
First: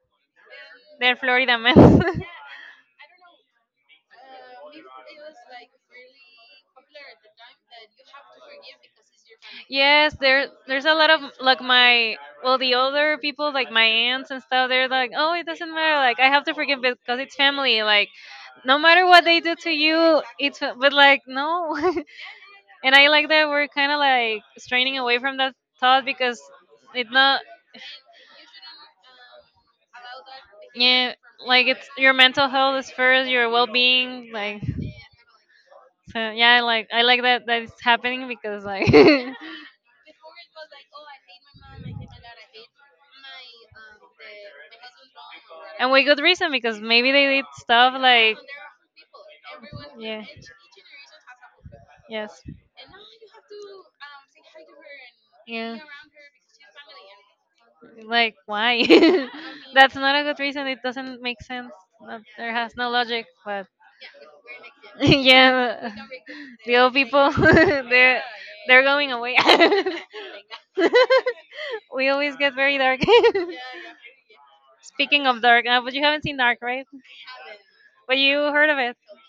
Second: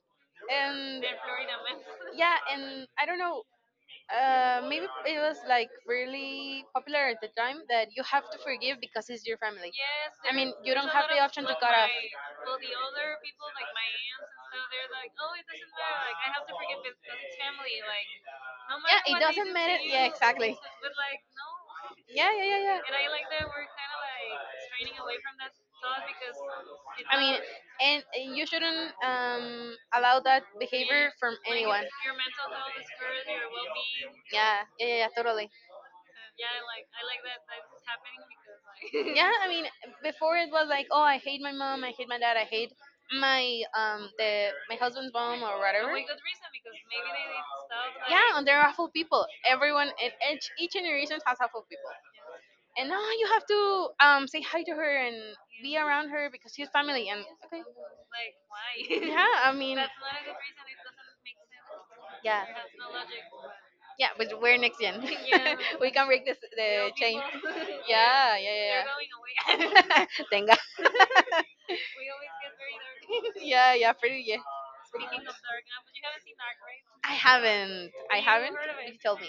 and
They're
they're Florida
Florida men.
men. Yeah, and I don't know. Maybe it was like really popular at the time that you have to forgive because it's your family. Yes,
Yes,
I there, mean,
there
you there's
there's
don't
a
a
lot
have lot
of,
the of option to
like,
stuff cut off.
my,
Like
well, the older people like my aunts and stuff, they're like, oh, it doesn't matter, like I have to forgive because it's family, like
no
no
matter yeah,
matter
it what
what
they do
they
doesn't to
do to
matter. You,
you,
yeah, exactly.
it's fa- but like, no.
Yeah, yeah, yeah, yeah.
And
And I
I like that we're kind of like
like strange.
straining away from that thought because it's
I mean,
not,
and you shouldn't allow that behavior
yeah,
from
like
anyone.
it's your mental health is first, your well being, like.
Yeah, yeah, yeah, yeah, totally.
So yeah, I like that it's happening because like.
Yeah, I mean, before it was like, oh, I hate my mom, I hate my dad, I hate my the my husband's mom or
And
whatever.
with good reason, because maybe they did stuff
Yeah,
like,
and they're awful people. Everyone and
yeah,
each generation has awful people.
yes,
And now you have to say hi to her and be
yeah,
around her because she's family. And okay,
like why.
yeah, I mean,
That's not a good reason, it doesn't make sense.
yeah.
There has no logic, but
Yeah, but we're next gen. We
yeah,
can break this
the
the
old
chain.
people they're
Yeah, yeah,
they're going away.
yeah. Yeah. Thank God.
We always get very dark.
Yeah, yeah, pretty yeah.
Speaking of dark, but you haven't seen Dark, right?
I haven't.
But
I
you
haven't.
heard of it.
You told me.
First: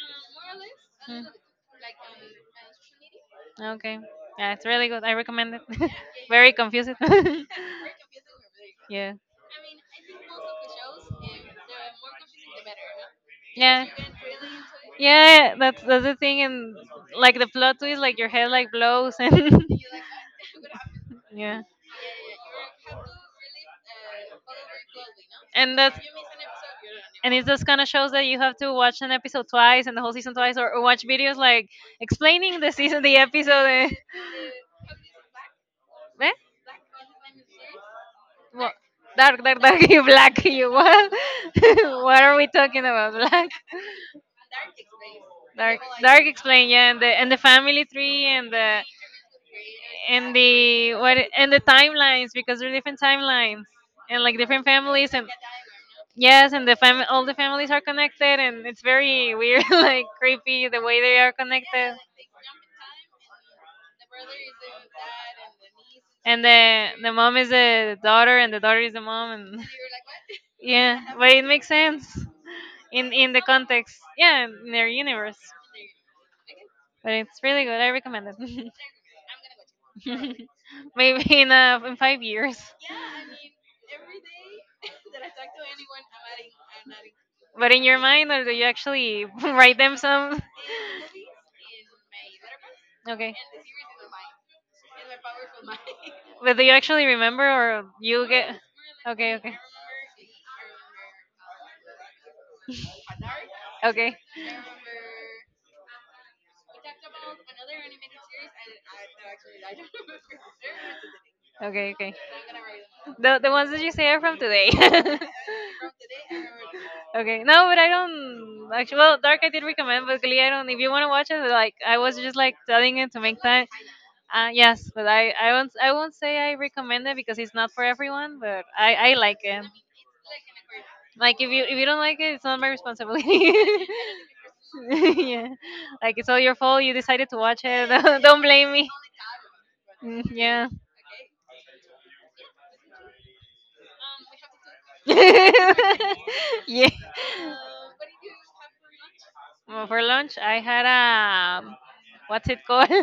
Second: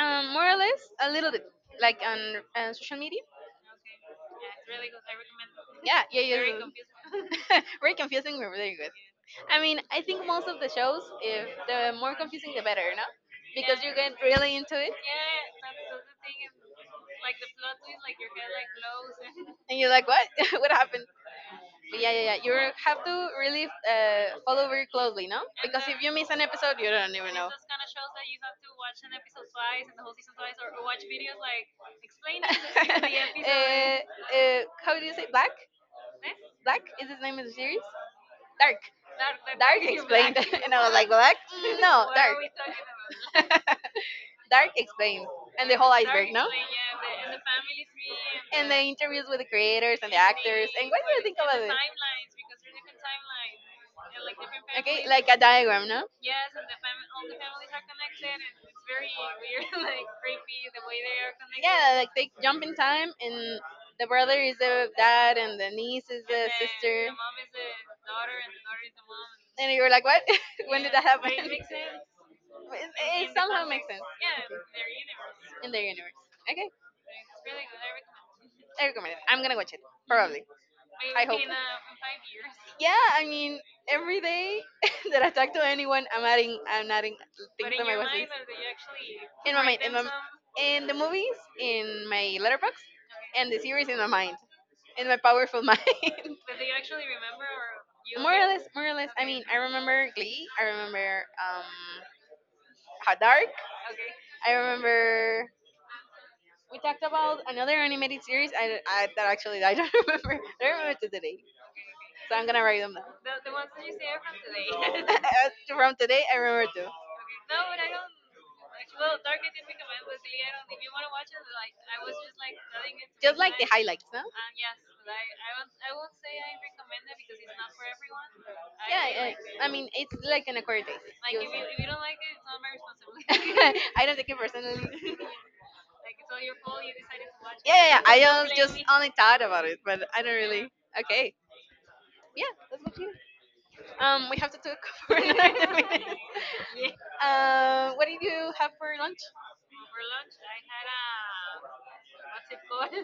More or less, a
Mm,
little bit, like on social media.
okay. Yeah, it's really good. I recommend it.
Yeah, yeah,
Very
yeah.
confusing.
Yeah. Very confusing, but really good.
Yeah.
I mean, I think most of the shows, if the more confusing, the better, no? Because
Yeah.
you get really into it.
Yeah, that's the thing, and like the plot twist, like your head like blows, and
And you're like, what? What happened?
yeah,
But yeah, yeah, yeah. You have to really follow very closely, no?
and
Because
that's
if you miss an episode, you don't even
and it's
know.
those kind of shows that you have to watch an episode twice and the whole season twice, or watch videos like explaining the
uh,
season, the episode. Eh?
uh, how do you say black?
Eh?
Black is his name in the series.
What?
Dark.
Dark, dark,
Dark
dark. You
explained,
black. You
and I was like,
what?
black? Mm, no,
What
dark.
are we talking about? Black,
Dark explained, and the
dark,
whole
dark.
iceberg, no?
Explain. Yeah, and the family tree and
And the
the
interviews with the creators and the
and
actors, and
the
what do
what
you think
and the
about it?
timelines because there are different timelines and like different
Okay,
families,
like
and
a diagram, no?
yes, and the fam all the families are connected and it's very weird, like creepy the way they are
Yeah,
connected
like they jump in time, and the brother is the dad, and the niece is
and
the
the
sister.
the mom is the daughter and the daughter is the mom and
And you were like, what? When did
yeah,
that
but
happen?
it makes sense in
It
the
somehow makes
context,
sense.
yeah, in their universe,
In their universe. Okay,
but it's really good, I recommend it.
I recommend it. I'm gonna watch it. Probably. I hope.
Maybe in 5 years,
Yeah, I mean, every day that I talk to anyone, I'm adding
but
things
in
to my
your
watchlist.
mind or do you actually
In my mind,
write
in
them,
my,
some
in the movies, in my letterbox,
okay,
and the series in my mind, in my powerful mind.
but do you actually remember or you get
More or less. I
okay,
mean, I
okay,
remember Glee. I remember Hot Dark.
okay,
I remember we talked about another animated series. I that actually I don't remember. I don't remember to today,
okay, okay,
so I'm gonna write them down.
the ones that you say are from today.
From today, I remember too.
Okay, no, but I don't actually. Well, Dark I did recommend, but Gliadon, if you want to watch it, like I was just like telling it to
Just
make
like the
time.
highlights, no?
Yes, but I won't say I recommend it because it's not for everyone, but I
Yeah,
I like
yeah.
it.
I mean, it's like an acquired taste.
Like,
You-
if you don't like it, it's not my responsibility.
I don't take it personally.
Yeah, like it's all your fault. You decided to watch
Yeah, yeah,
it.
yeah.
Don't
I
blame
just just
me.
only thought about it, but I
Mm,
don't really.
yeah.
Okay. Yeah, let's continue. We have to talk for another minute.
Yeah.
What did you have for lunch?
Well, for lunch, I had a, what's it called?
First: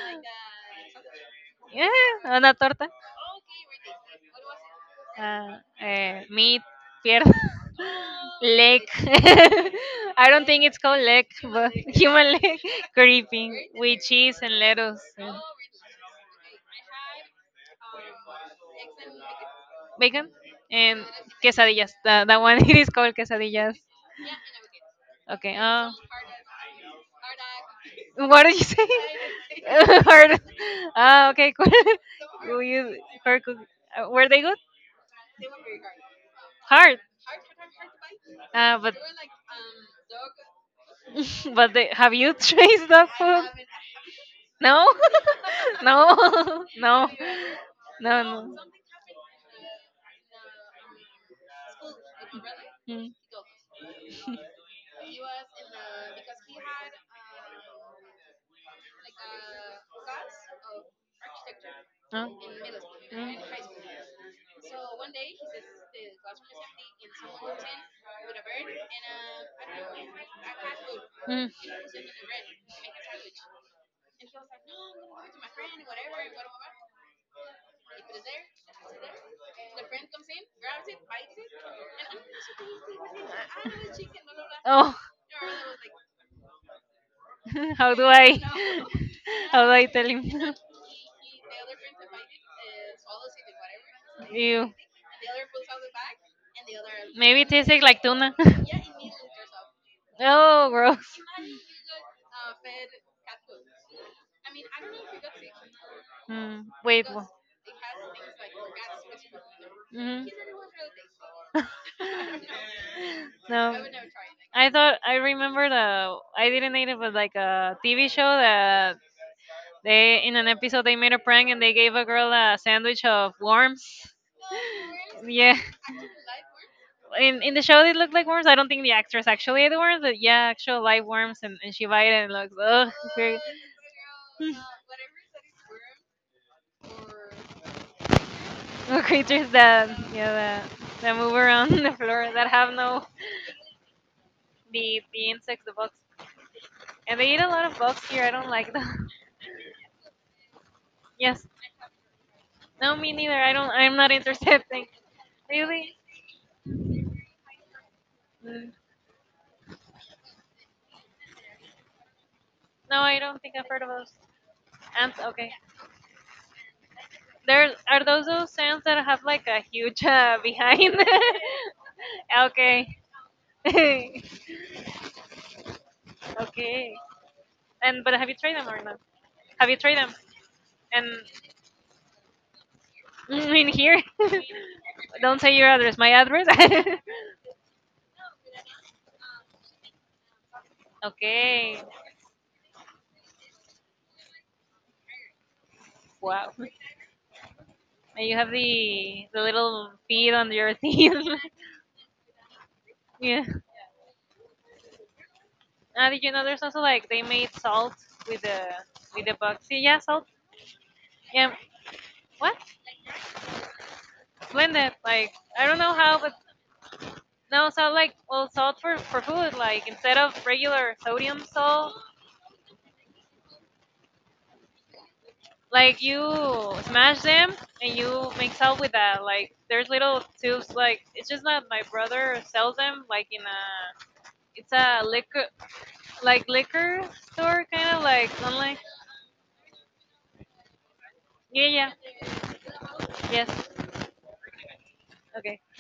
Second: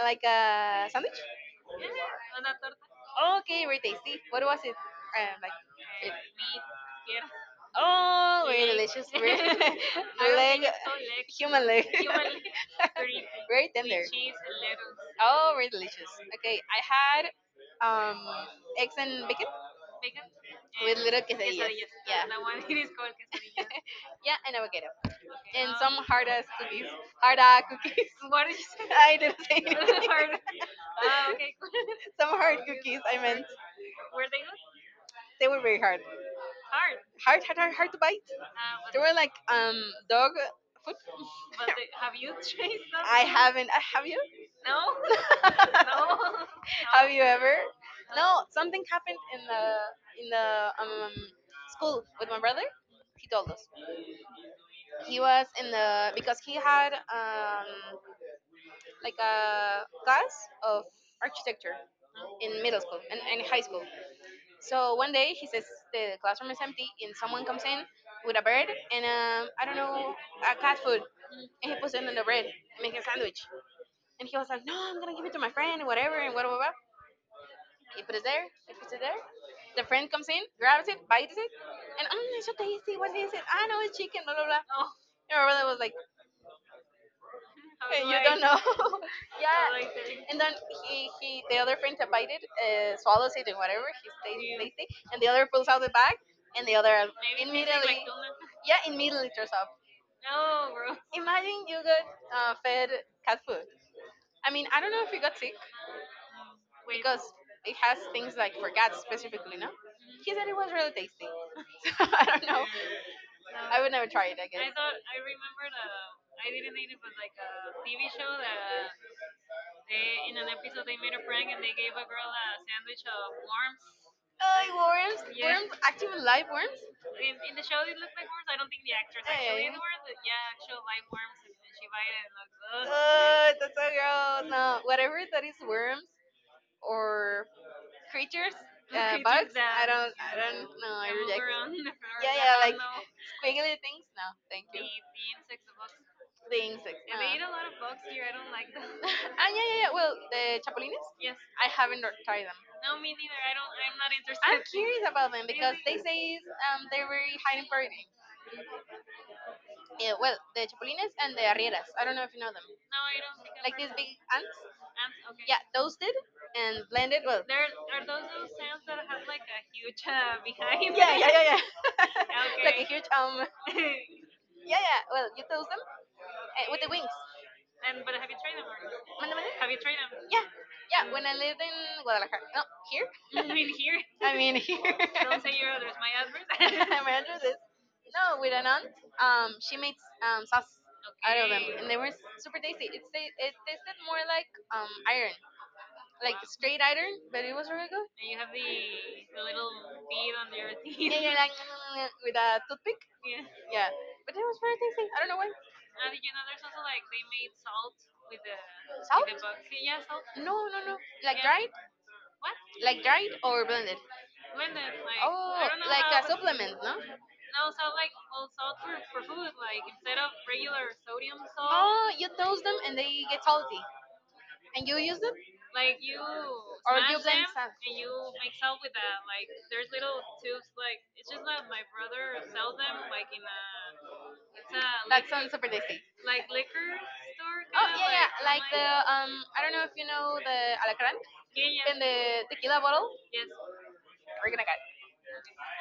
Like a sandwich?
Yeah, una torta.
Okay, very tasty. What was it? Like it.
Meat, pierna,
Oh, very Leg.
leg.
Delicious.
I
Very
don't think
leg,
it's called leg,
human
but
leg.
human leg, creeping
Very tender.
with cheese and lettuce and
Oh, very delicious. Okay, I had um eggs and bacon
bacon
with
and
little quesadillas.
quesadillas.
Yeah,
That one, it is called quesadillas.
yeah, and avocado
Okay.
and some hard ass cookies, hard ass cookies.
What did you say?
I didn't say anything.
Hard. Ah, okay, cool.
Some hard
You,
cookies, I
hard
meant.
cook- were they good?
They were very hard.
Hard.
Hard, hard, hard, hard to bite.
Uh, but
They were like dog food.
But they, have you traced that
I
food?
haven't. Have you?
No,
No. No.
no, no,
Have you ever?
no,
No,
no.
something happened in the um school with my brother.
Mm,
He told us he was in the because he had like a class of architecture
no.
in middle school
Mm.
and high school. So one day he says the classroom is empty and someone comes in with a bird and I don't know a cat food
Mm.
and he puts it in the bread and make a sandwich. And he was like, no, I'm gonna give it to my friend and whatever and whatever. Whatever. He puts it there. The friend comes in, grabs it, bites it, and mm, it's so tasty. What is it? I know it's chicken. Blah blah blah.
Oh,
And my brother was like,
how do
you don't
I
know.
how
Yeah,
do I tell
and then
him?
he the other friend that bite it swallows it and whatever he stays
Ew.
tasty, and the other pulls out the bag, and the other
Maybe it tastes like
immediately
tuna.
yeah immediately throws up.
Oh, gross.
Imagine you got fed cat food. I mean I don't know if you got sick
Mm, wait.
because it has things like for cats specifically, no?
Mm-hmm.
He said it was really tasty. So I don't know. I no,
No.
would never try it
I
again.
thought I remember the I didn't know it was like a TV show that they in an episode they made a prank and they gave a girl a sandwich of worms.
Oh, worms!
Yeah.
Worms! Active live worms? I
In the show they look like worms. I don't think the actors actually
yeah,
ate the worms, but yeah, actual live worms, and she bite it and looks ugh, cre-
oh, that's so gross. No, whatever that is, worms or creatures,
little creatures
bugs.
that,
I
yeah, that,
don't know. I
that move
reject.
around the floor
Yeah,
that
yeah,
have
like
no
squiggly things. No, thank you.
the insects, the bugs,
The insects. No.
and they eat a lot of
Ah,
bugs here. I don't like them.
yeah, yeah, yeah. Well, the chapulines.
Yes,
I haven't tried them.
no,
I'm
me neither. I don't. I'm not interested. Thank,
curious about them because
really.
they say they're very high in protein.
Mm.
Yeah, well, the chapulines and the arrieras. I don't know if you know them.
No, I don't think I've
Like
heard of
these
those
big ants.
ants. Okay,
Yeah, toasted and blended. Well, there
there are those ants that have like a huge behind.
yeah, yeah, yeah, yeah. Like a okay.
Okay.
Huge Yeah, yeah. Well, you toast them with the
Okay.
wings.
And but have you tried them or not?
Manda,
Have you tried them?
manda. Yeah, yeah.
And
When I lived in Guadalajara, no, here.
mm, in here,
I mean here.
don't say your
My
address. My address.
address is no with an aunt. She made sauce out of them,
Okay.
and they were super tasty. It tasted more like iron, like wow.
Wow.
Straight iron, but it was really good.
And you have the little feet on your teeth.
Like with a toothpick.
Yeah.
Yeah, but it was very tasty. I don't know why. And
Did you know there's also like they made salt with the with the box? Sí, yeah, salt.
no, no, no.
Yeah.
Dried,
What?
like dried or blended.
Blended. Like I don't know how, but
Supplement, no?
no salt. Like, well, salt for food. Like instead of regular sodium salt,
You toast them and they get salty, and you use them,
like you smash them and you mix up with that like there's little tubes, like it's just that my brother sells them like in a, it's a
that
liquor,
sounds super tasty.
like liquor store
Oh
kind of,
yeah,
like
yeah. Like
online,
the online. Um, I don't know if you know the alacrán
yeah, yeah,
in the tequila bottle.
yes,
We're gonna get.
okay.